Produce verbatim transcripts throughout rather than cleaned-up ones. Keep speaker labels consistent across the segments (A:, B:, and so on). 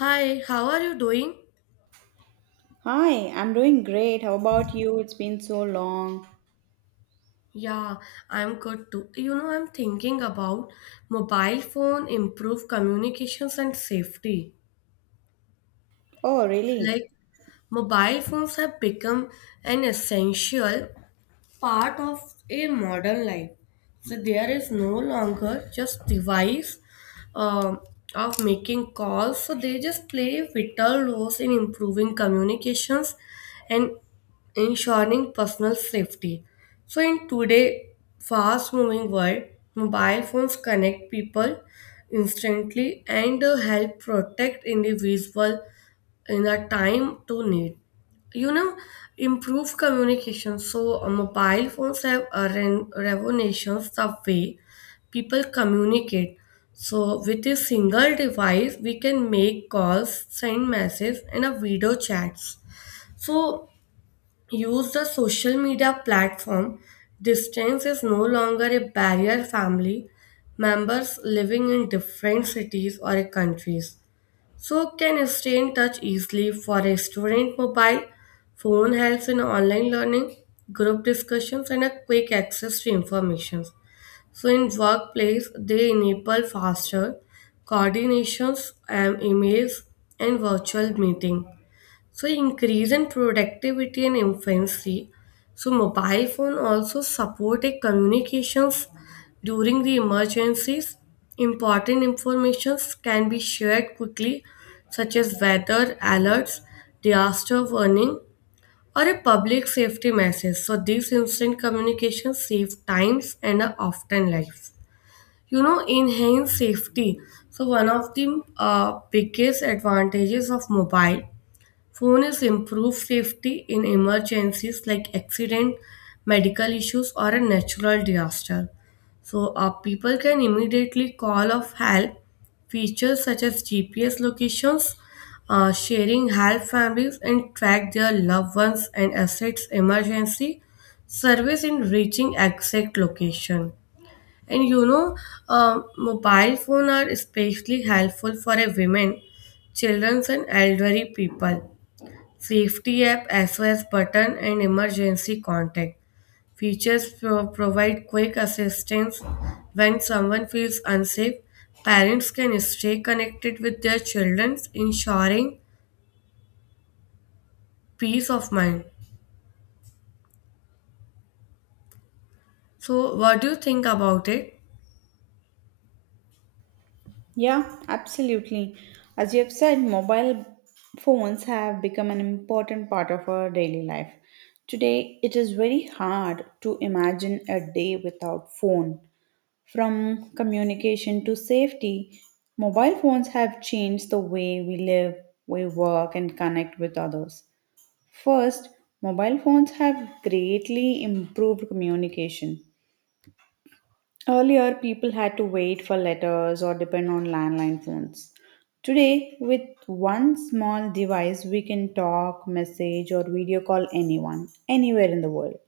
A: Hi, how are you doing?
B: Hi, I'm doing great. How about you? It's been so long.
A: Yeah, I'm good too. You know, I'm thinking about mobile phone improve communications and safety.
B: Oh, really?
A: Like mobile phones have become an essential part of a modern life. So there is no longer just device um of making calls. So they just play vital roles in improving communications and ensuring personal safety. So in today fast-moving world, mobile phones connect people instantly and uh, help protect individual in a time to need, you know, improve communication. So uh, mobile phones have uh, re- revolutionized the way people communicate. So with a single device we can make calls, send messages and a video chats. So use the social media platform, distance is no longer a barrier. Family members living in different cities or countries so can stay in touch easily. For a student, mobile phone helps in online learning, group discussions and a quick access to information. So in workplace they enable faster coordinations and emails and virtual meeting. So increase in productivity and efficiency. So mobile phone also supported communications during the emergencies. Important informations can be shared quickly, such as weather alerts, disaster warning, or a public safety message. So these instant communications save times and are often lives, you know, enhance safety. So one of the uh, biggest advantages of mobile phone is improve safety in emergencies like accident, medical issues, or a natural disaster. So, uh, people can immediately call of help. Features such as G P S locations, uh, sharing help families, and track their loved ones and assets emergency service in reaching exact location. And you know, uh, mobile phone are especially helpful for a women, children, and elderly people. Safety app, S O S button, and emergency contact. Features pro- provide quick assistance when someone feels unsafe. Parents can stay connected with their children, ensuring peace of mind. So, what do you think about it?
B: Yeah, absolutely. As you have said, mobile phones have become an important part of our daily life. Today, it is very hard to imagine a day without phone. From communication to safety, mobile phones have changed the way we live, we work, and connect with others. First, mobile phones have greatly improved communication. Earlier, people had to wait for letters or depend on landline phones. Today, with one small device, we can talk, message, or video call anyone, anywhere in the world.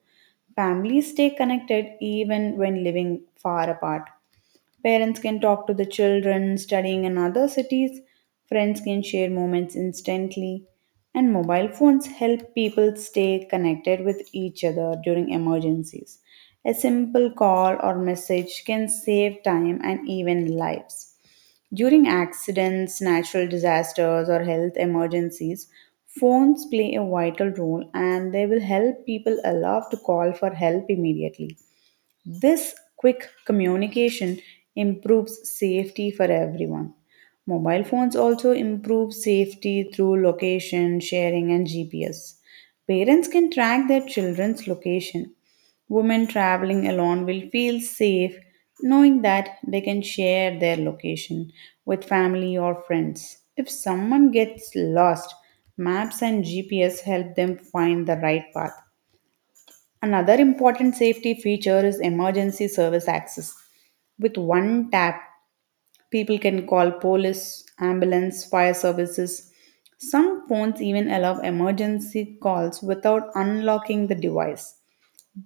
B: Families stay connected even when living far apart. Parents can talk to the children studying in other cities. Friends can share moments instantly. And mobile phones help people stay connected with each other during emergencies. A simple call or message can save time and even lives. During accidents, natural disasters, or health emergencies, phones play a vital role and they will help people aloft to call for help immediately. This quick communication improves safety for everyone. Mobile phones also improve safety through location sharing and G P S. Parents can track their children's location. Women traveling alone will feel safe knowing that they can share their location with family or friends. If someone gets lost, maps and G P S help them find the right path. Another important safety feature is emergency service access. With one tap, people can call police, ambulance, fire services. Some phones even allow emergency calls without unlocking the device.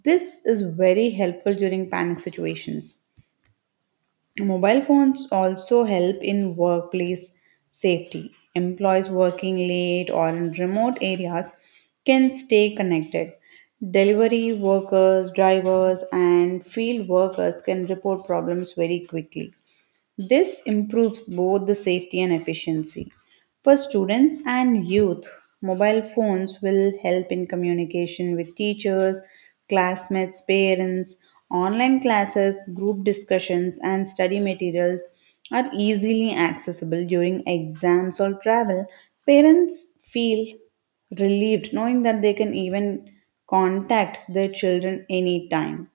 B: This is very helpful during panic situations. Mobile phones also help in workplace safety. Employees working late or in remote areas can stay connected. Delivery workers, drivers, and field workers can report problems very quickly. This improves both the safety and efficiency. For students and youth, mobile phones will help in communication with teachers, classmates, parents. Online classes, group discussions, and study materials are easily accessible during exams or travel. Parents feel relieved knowing that they can even contact their children anytime.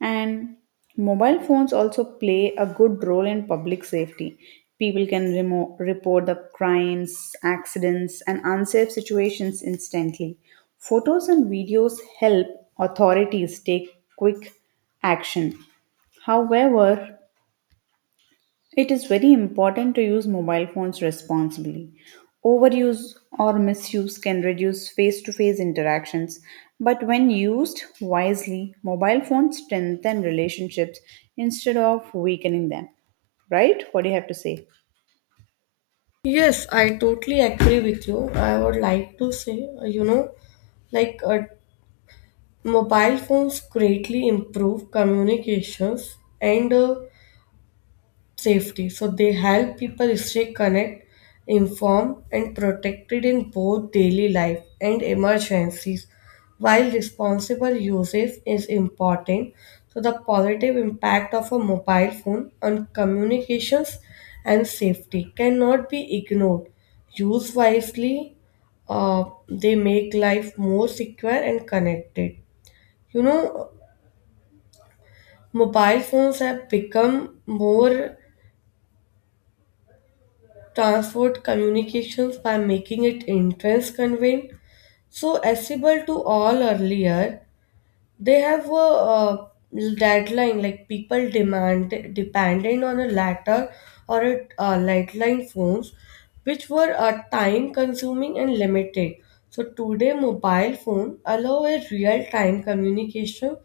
B: And mobile phones also play a good role in public safety. People can remo- report the crimes, accidents, and unsafe situations instantly. Photos and videos help authorities take quick action. However, it is very important to use mobile phones responsibly. Overuse or misuse can reduce face to face interactions, but when used wisely, mobile phones strengthen relationships instead of weakening them. Right? What do you have to say?
A: Yes, I totally agree with you. I would like to say, uh, you know, like uh, mobile phones greatly improve communications and uh, safety. So they help people stay connected, informed, and protected in both daily life and emergencies. While responsible usage is important, so the positive impact of a mobile phone on communications and safety cannot be ignored. Used wisely, uh, they make life more secure and connected. You know, mobile phones have become more transport communications by making it entrance convenient so accessible to all earlier. They have a, uh deadline like people demand dependent on a letter or a uh, landline phones, which were uh, time consuming and limited. So today mobile phone allow a real time communication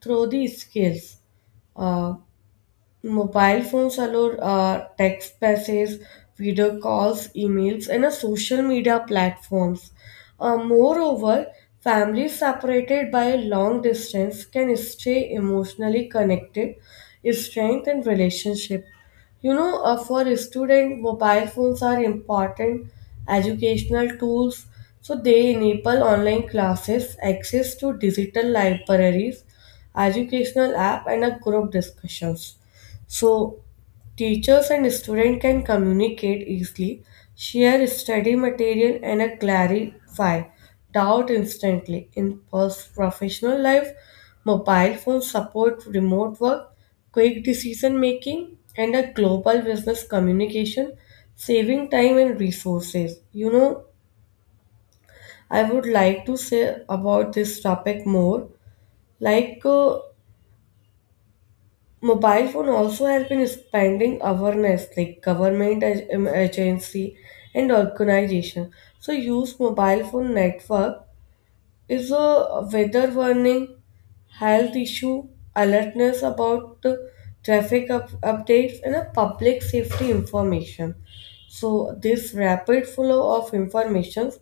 A: through the skills. Mobile phones allow uh, text messages, video calls, emails, and uh, social media platforms. Uh, moreover, families separated by a long distance can stay emotionally connected, strengthen relationship. You know, uh, for a student, mobile phones are important educational tools. So they enable online classes, access to digital libraries, educational app, and a group discussions. So, teachers and students can communicate easily, share study material, and uh, clarify doubt instantly. In pers- professional life, mobile phones support remote work, quick decision making, and a global business communication, saving time and resources. You know, I would like to say about this topic more. Like, uh, mobile phone also help in expanding awareness like government ag- um, agency and organization. So use mobile phone network is a weather warning, health issue alertness about the traffic up- updates and a public safety information. So this rapid flow of informations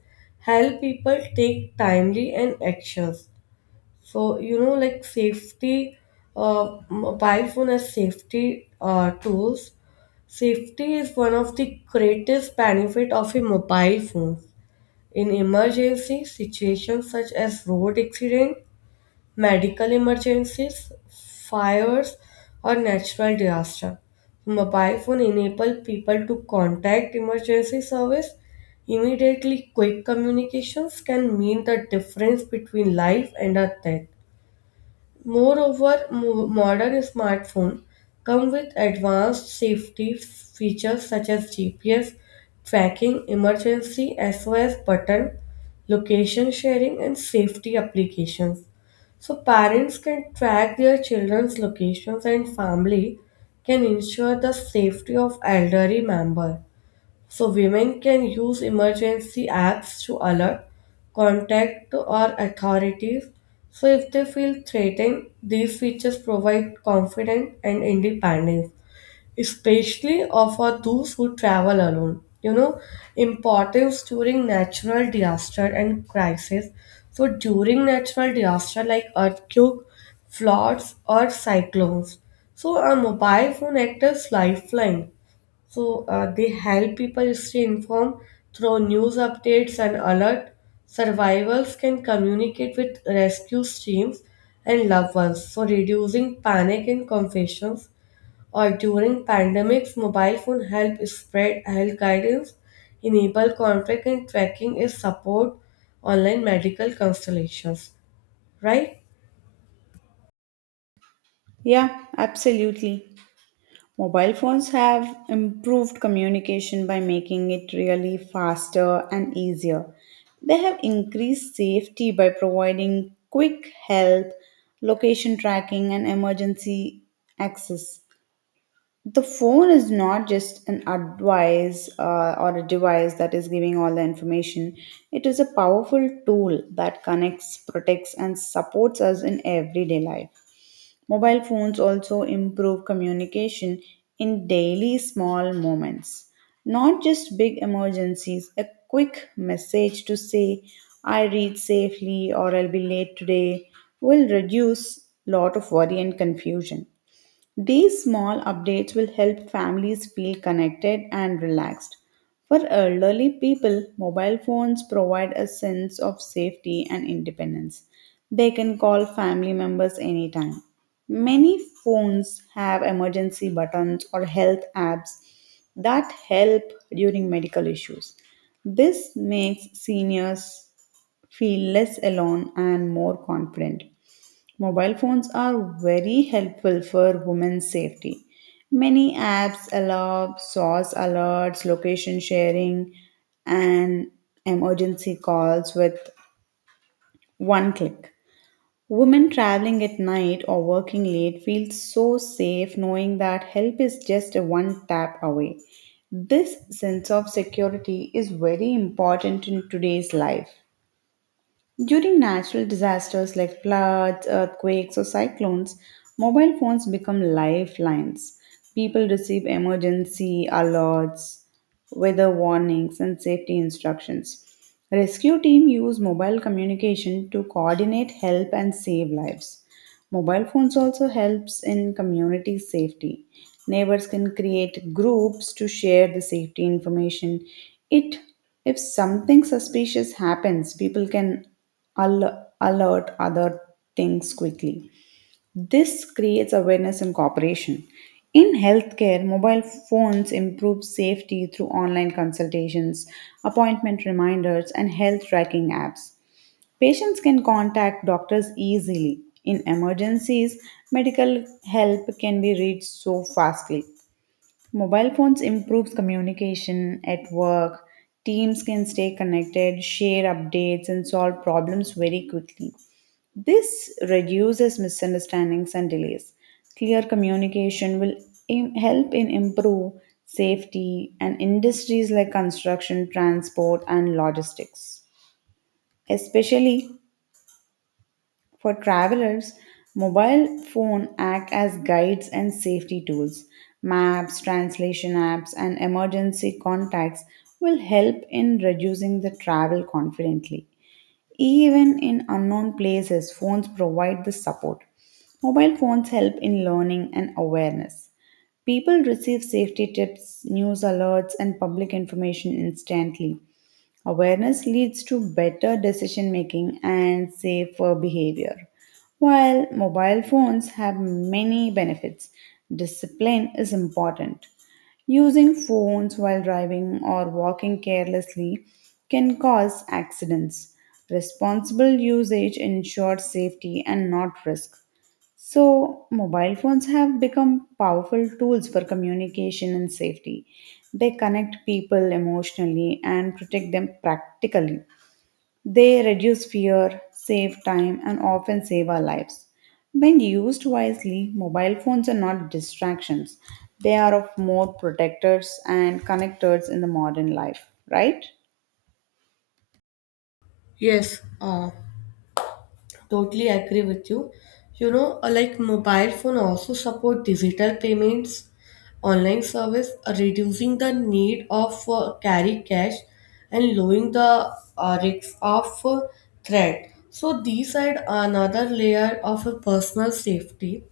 A: help people take timely and actions. So, you know, like safety, uh, mobile phone has safety uh, tools. Safety is one of the greatest benefit of a mobile phone. In emergency situations such as road accident, medical emergencies, fires, or natural disaster, mobile phone enable people to contact emergency service immediately. Quick communications can mean the difference between life and a death. Moreover, mo- modern smartphones come with advanced safety features such as G P S tracking, emergency S O S button, location sharing, and safety applications. So, parents can track their children's locations and family can ensure the safety of elderly member. So women can use emergency apps to alert, contact or authorities. So if they feel threatened, these features provide confidence and independence especially of for those who travel alone. You know, importance during natural disaster and crisis. So during natural disaster like earthquake, floods, or cyclones, so a mobile phone acts as lifeline. So uh, they help people stay informed through news updates and alert. Survivors can communicate with rescue teams and loved ones, so reducing panic and confusion or during pandemics, mobile phone help spread health guidance, enable contact and tracking is support online medical constellations, right?
B: Yeah, absolutely. Mobile phones have improved communication by making it really faster and easier. They have increased safety by providing quick help, location tracking, and emergency access. The phone is not just an advice uh, or a device that is giving all the information. It is a powerful tool that connects, protects, and supports us in everyday life. Mobile phones also improve communication in daily small moments, not just big emergencies. A quick message to say, I reach safely or I'll be late today, will reduce lot of worry and confusion. These small updates will help families feel connected and relaxed. For elderly people, mobile phones provide a sense of safety and independence. They can call family members anytime. Many phones have emergency buttons or health apps that help during medical issues. This makes seniors feel less alone and more confident. Mobile phones are very helpful for women's safety. Many apps allow S O S alerts, location sharing, and emergency calls with one click. Women traveling at night or working late feel so safe knowing that help is just a one tap away. This sense of security is very important in today's life. During natural disasters like floods, earthquakes, or cyclones, mobile phones become lifelines. People receive emergency alerts, weather warnings, and safety instructions. Rescue team use mobile communication to coordinate help and save lives. Mobile phones also helps in community safety. Neighbors can create groups to share the safety information. It if something suspicious happens, people can al- alert other things quickly. This creates awareness and cooperation. In healthcare, mobile phones improve safety through online consultations, appointment reminders, and health tracking apps. Patients can contact doctors easily. In emergencies, medical help can be reached so fastly. Mobile phones improves communication at work. Teams can stay connected, share updates and solve problems very quickly. This reduces misunderstandings and delays. Clear communication will im- help in improve safety and industries like construction, transport and logistics. Especially for travelers, mobile phone act as guides and safety tools. Maps, translation apps, and emergency contacts will help in reducing the travel confidently. Even in unknown places, phones provide the support. Mobile phones help in learning and awareness. People receive safety tips, news alerts, and public information instantly. Awareness leads to better decision making and safer behavior. While mobile phones have many benefits, discipline is important. Using phones while driving or walking carelessly can cause accidents. Responsible usage ensures safety and not risk. So, mobile phones have become powerful tools for communication and safety. They connect people emotionally and protect them practically. They reduce fear, save time, and often save our lives. When used wisely, mobile phones are not distractions, they are of more protectors and connectors in the modern life, right?
A: Yes, uh, totally agree with you. You know, uh, like mobile phone also support digital payments, online service, uh, reducing the need of uh, carry cash and lowering the uh, risk of uh, threat. So these are another layer of a personal safety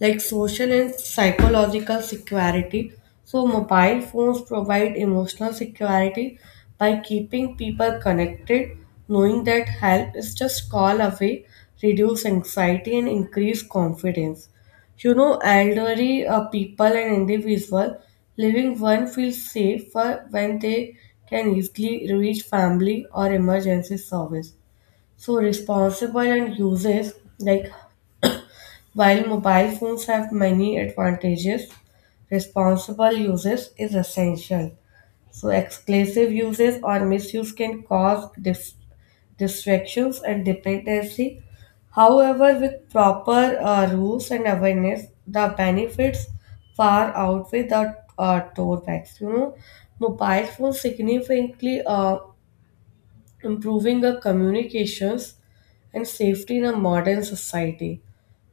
A: like social and psychological security. So, mobile phones provide emotional security by keeping people connected, knowing that help is just call away, reduce anxiety and increase confidence. You know, elderly uh, people and individual living one feels safer when they can easily reach family or emergency service. So responsible and uses like while mobile phones have many advantages, responsible uses is essential. So, exclusive uses or misuse can cause dis- distractions and dependency. However, with proper uh, rules and awareness, the benefits far outweigh the uh, drawbacks. You know, mobile phones significantly uh, improving the communications and safety in a modern society.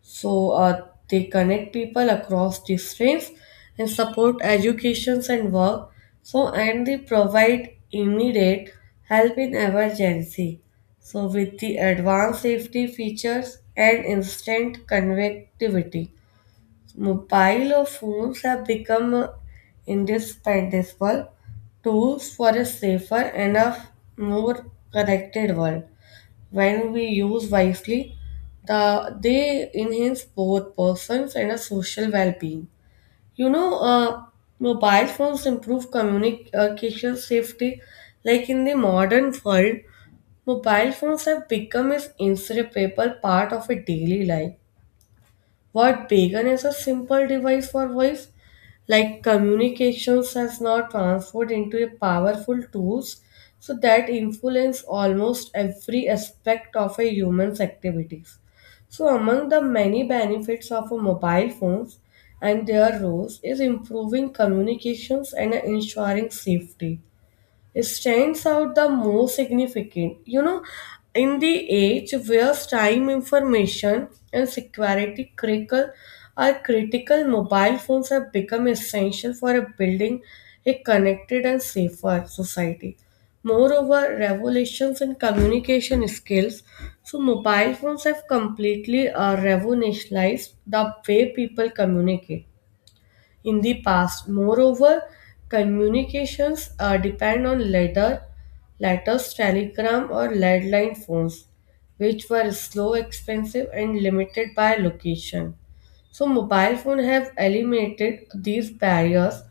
A: So uh, they connect people across disciplines and support educations and work. So and they provide immediate help in emergency. So with the advanced safety features and instant connectivity. Mobile phones have become uh, indispensable tools for a safer and a f- more connected world. When we use wisely, the, they enhance both persons and a social well-being. You know, uh, mobile phones improve communication safety. Like in the modern world, mobile phones have become an inseparable part of a daily life. What began as a simple device for voice, like communications, has now transformed into a powerful tools so that influence almost every aspect of a human's activities. So among the many benefits of a mobile phones and their roles is improving communications and ensuring safety stands out the most significant. You know, in the age where time, information, and security critical are critical, mobile phones have become essential for building a connected and safer society. Moreover, revolutions in communication skills. So, mobile phones have completely uh, revolutionized the way people communicate in the past. Moreover, communications uh, depend on letter, letters, telegram, or landline phones, which were slow, expensive, and limited by location. So mobile phone have eliminated these barriers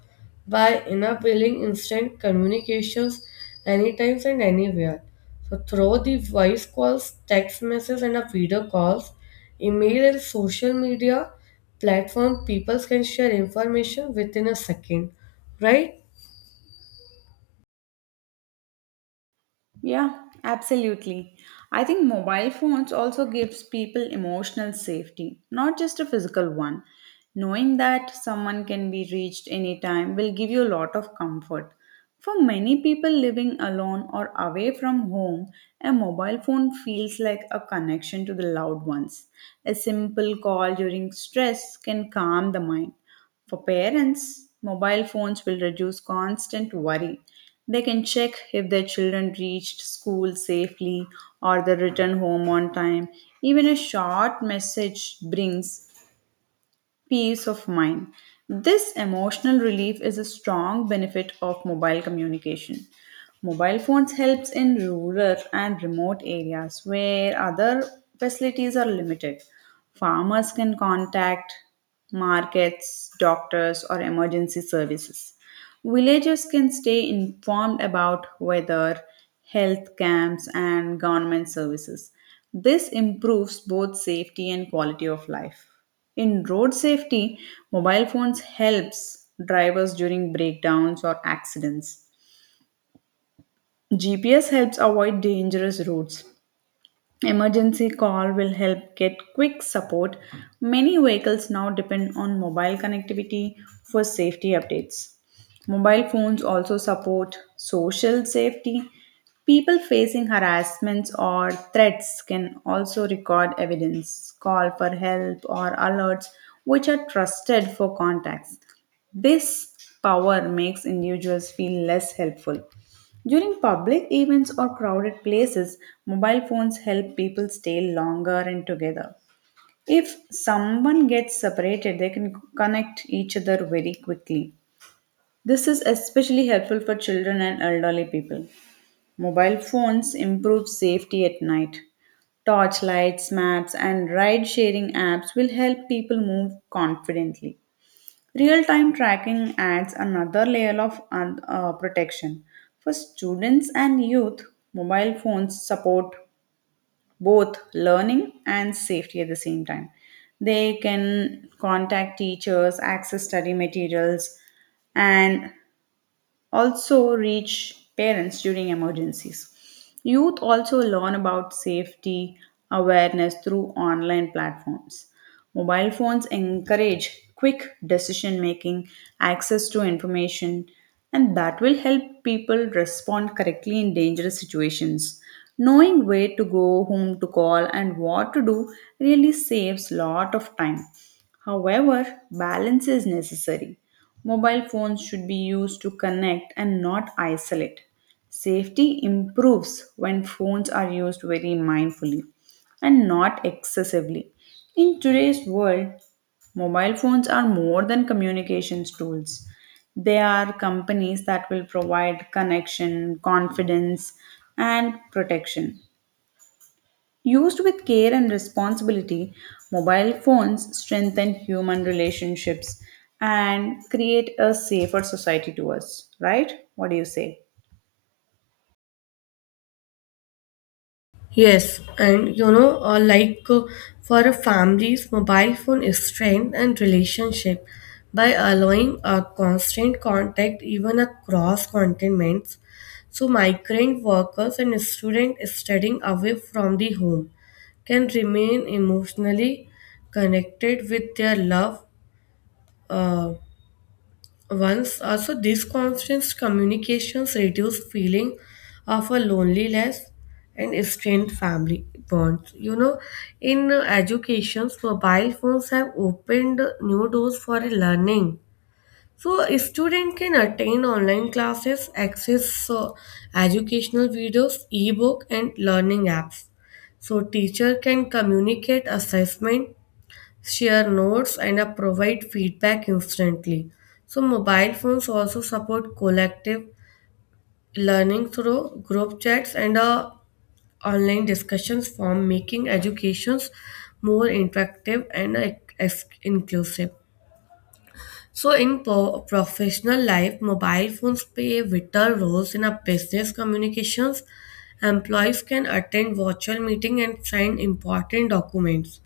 A: by enabling instant communications anytime and anywhere. So through the voice calls, text messages and a video calls, email and social media platform, people can share information within a second, right?
B: Yeah, absolutely. I think mobile phones also gives people emotional safety, not just a physical one. Knowing that someone can be reached anytime will give you a lot of comfort. For many people living alone or away from home, a mobile phone feels like a connection to the loved ones. A simple call during stress can calm the mind. For parents, mobile phones will reduce constant worry. They can check if their children reached school safely or they returned home on time. Even a short message brings peace of mind. This emotional relief is a strong benefit of mobile communication. Mobile phones helps in rural and remote areas where other facilities are limited. Farmers can contact markets, doctors or emergency services. Villagers can stay informed about weather, health camps, and government services. This improves both safety and quality of life. In road safety, mobile phones helps drivers during breakdowns or accidents. G P S helps avoid dangerous routes. Emergency call will help get quick support. Many vehicles now depend on mobile connectivity for safety updates. Mobile phones also support social safety. People facing harassments or threats can also record evidence, call for help, or alerts, which are trusted for contacts. This power makes individuals feel less helpful. During public events or crowded places, mobile phones help people stay longer and together. If someone gets separated, they can connect each other very quickly. This is especially helpful for children and elderly people. Mobile phones improve safety at night. Torchlights, maps, and ride sharing apps will help people move confidently. Real time tracking adds another layer of un- uh, protection. For students and youth, mobile phones support both learning and safety at the same time. They can contact teachers, access study materials, and also reach parents during emergencies. Youth also learn about safety awareness through online platforms. Mobile phones encourage quick decision making, access to information, and that will help people respond correctly in dangerous situations. Knowing where to go, whom to call, and what to do really saves lot of time. However, balance is necessary. Mobile phones should be used to connect and not isolate. Safety improves when phones are used very mindfully and not excessively. In today's world, mobile phones are more than communications tools. They are companies that will provide connection, confidence, and protection. Used with care and responsibility, mobile phones strengthen human relationships and create a safer society to us, right? What do you say?
A: Yes, and you know, uh, like uh, for a family's mobile phone is strength and relationship by allowing a constant contact even across continents. So migrant workers and students studying away from the home can remain emotionally connected with their love. uh, Once also these constant communications reduce feeling of a loneliness and strained family bonds. You know, in uh, educations, mobile phones have opened new doors for learning. So a student can attend online classes, access uh, educational videos, ebook and learning apps. So teacher can communicate assessment, share notes and uh, provide feedback instantly. So mobile phones also support collective learning through group chats and uh, online discussions form making educations more interactive and uh, ex- inclusive. So, in po- professional life, mobile phones play vital roles in our business communications. Employees can attend virtual meeting and sign important documents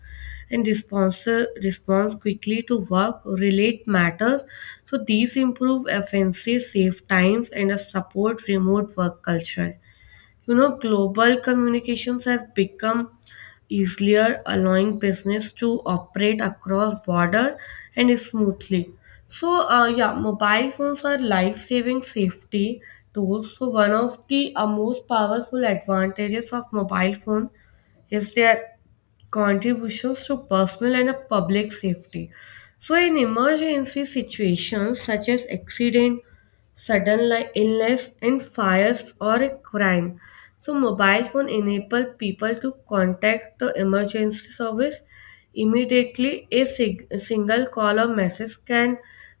A: and response, response quickly to work, relate matters. So, these improve efficiency, save times, and uh, support remote work culture. You know, global communications has become easier, allowing business to operate across border and smoothly. So, uh, yeah, mobile phones are life-saving safety tools. So, one of the uh, most powerful advantages of mobile phone is their contributions to personal and uh, public safety. So, in emergency situations such as accident sudden like illness and fires or a crime. So mobile phone enable people to contact the emergency service immediately. A, sig- a single call or message can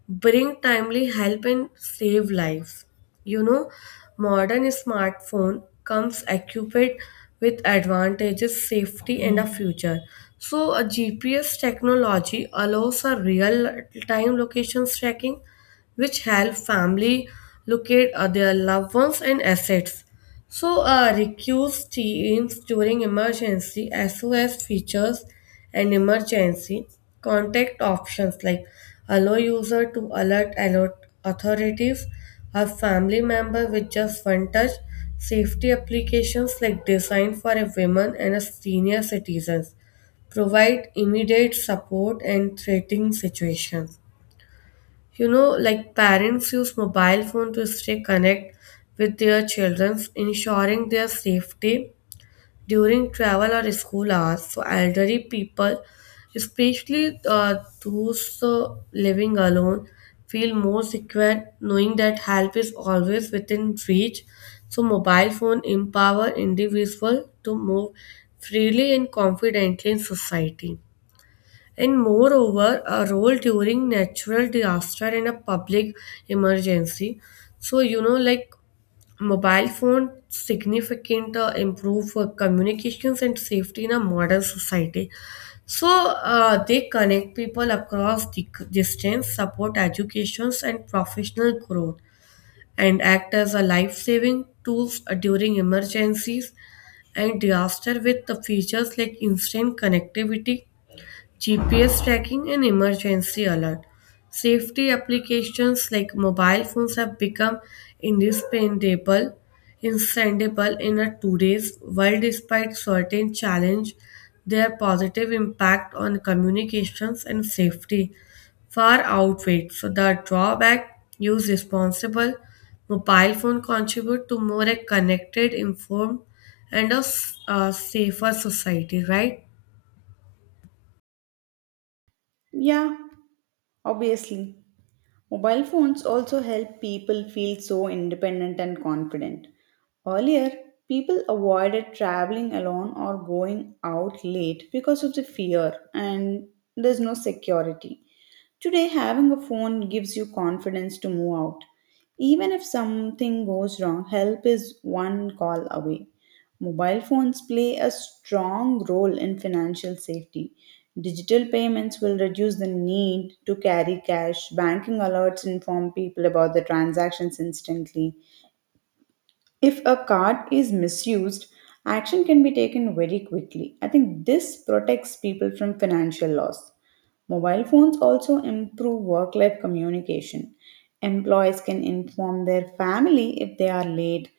A: bring timely help and save lives. You know, modern smartphone comes equipped with advantages, safety, and a future. So, a G P S technology allows a real-time location tracking which help family locate uh, their loved ones and assets. So, uh, recuse teams during emergency, S O S features, and emergency contact options like allow user to alert alert authorities or family member with just one touch. Safety applications like designed for a women and a senior citizens provide immediate support and threatening situations. You know, like parents use mobile phone to stay connect with their children, ensuring their safety during travel or school hours. So elderly people, especially uh, those uh, living alone, feel more secure knowing that help is always within reach. So mobile phone empower individual to move freely and confidently in society. And moreover, a role during natural disaster and a public emergency. So, you know, like mobile phone significant uh, improve uh, communications and safety in a modern society. So uh, they connect people across di- distance, support educations and professional growth, and act as a life-saving tools uh, during emergencies and disaster with the features like instant connectivity, G P S tracking, and emergency alert. Safety applications like mobile phones have become indispensable, indispensable in a today's world. Despite certain challenge, their positive impact on communications and safety far outweighs. So the drawback, use responsible. Mobile phone contribute to more a connected, informed, and a s- a safer society. Right?
B: Yeah, obviously. Mobile phones also help people feel so independent and confident. Earlier, people avoided traveling alone or going out late because of the fear and there's no security. Today, having a phone gives you confidence to move out. Even if something goes wrong, help is one call away. Mobile phones play a strong role in financial safety. Digital payments will reduce the need to carry cash. Banking alerts inform people about the transactions instantly if a card is misused, action can be taken very quickly. I think this protects people from financial loss. Mobile phones also improve work life communication. Employees can inform their family if they are late.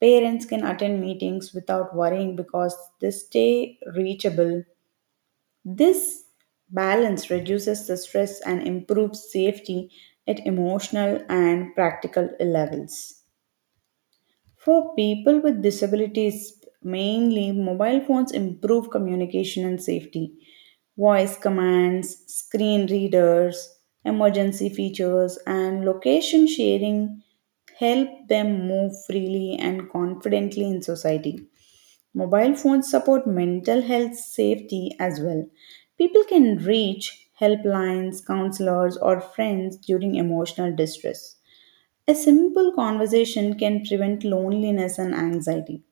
B: Parents can attend meetings without worrying because they stay reachable. This balance reduces the stress and improves safety at emotional and practical levels. For people with disabilities, mainly mobile phones improve communication and safety. Voice commands, screen readers, emergency features, and location sharing help them move freely and confidently in society. Mobile phones support mental health safety as well. People can reach helplines, counselors, or friends during emotional distress. A simple conversation can prevent loneliness and anxiety.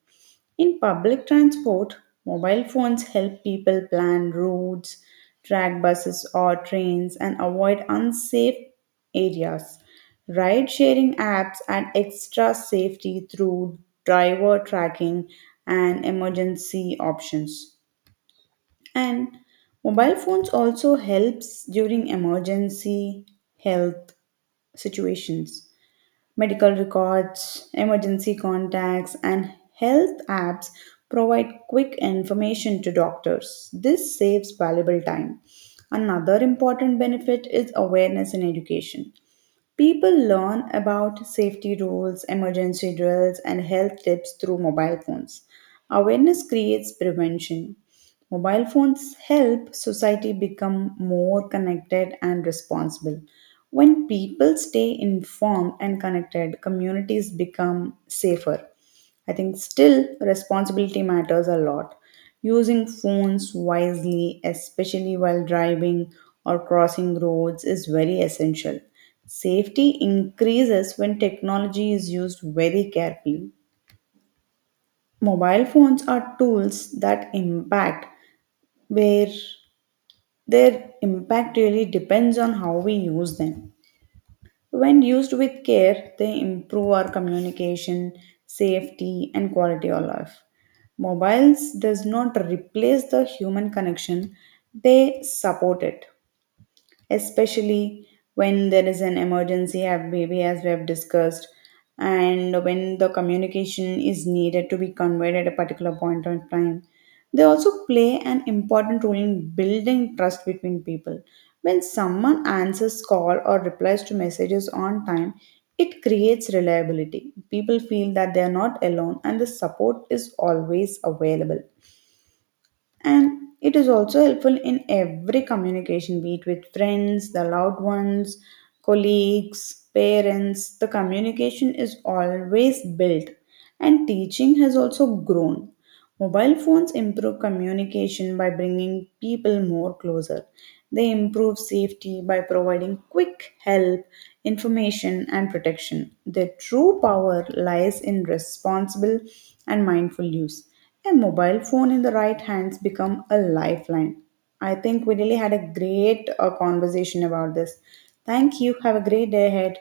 B: In public transport, mobile phones help people plan routes, track buses or trains, and avoid unsafe areas. Ride sharing apps add extra safety through driver tracking and emergency options. And mobile phones also helps during emergency health situations. Medical records, emergency contacts, and health apps provide quick information to doctors. This saves valuable time. Another important benefit is awareness in education. People learn about safety rules, emergency drills, and health tips through mobile phones. Awareness creates prevention. Mobile phones help society become more connected and responsible. When people stay informed and connected, communities become safer. I think still responsibility matters a lot. Using phones wisely, especially while driving or crossing roads, is very essential. Safety increases when technology is used very carefully. Mobile phones are tools that impact, where their impact really depends on how we use them. When used with care, they improve our communication, safety, and quality of life. Mobiles does not replace the human connection, they support it, especially when there is an emergency, as maybe as we have discussed, and when the communication is needed to be conveyed at a particular point of time. They also play an important role in building trust between people. When someone answers call or replies to messages on time, it creates reliability. People feel that they are not alone and the support is always available. And it is also helpful in every communication, be it with friends, the loud ones, colleagues, parents. The communication is always built, and teaching has also grown. Mobile phones improve communication by bringing people more closer. They improve safety by providing quick help, information, and protection. Their true power lies in responsible and mindful use. A mobile phone in the right hands become a lifeline. I think we really had a great uh, conversation about this. Thank you. Have a great day ahead.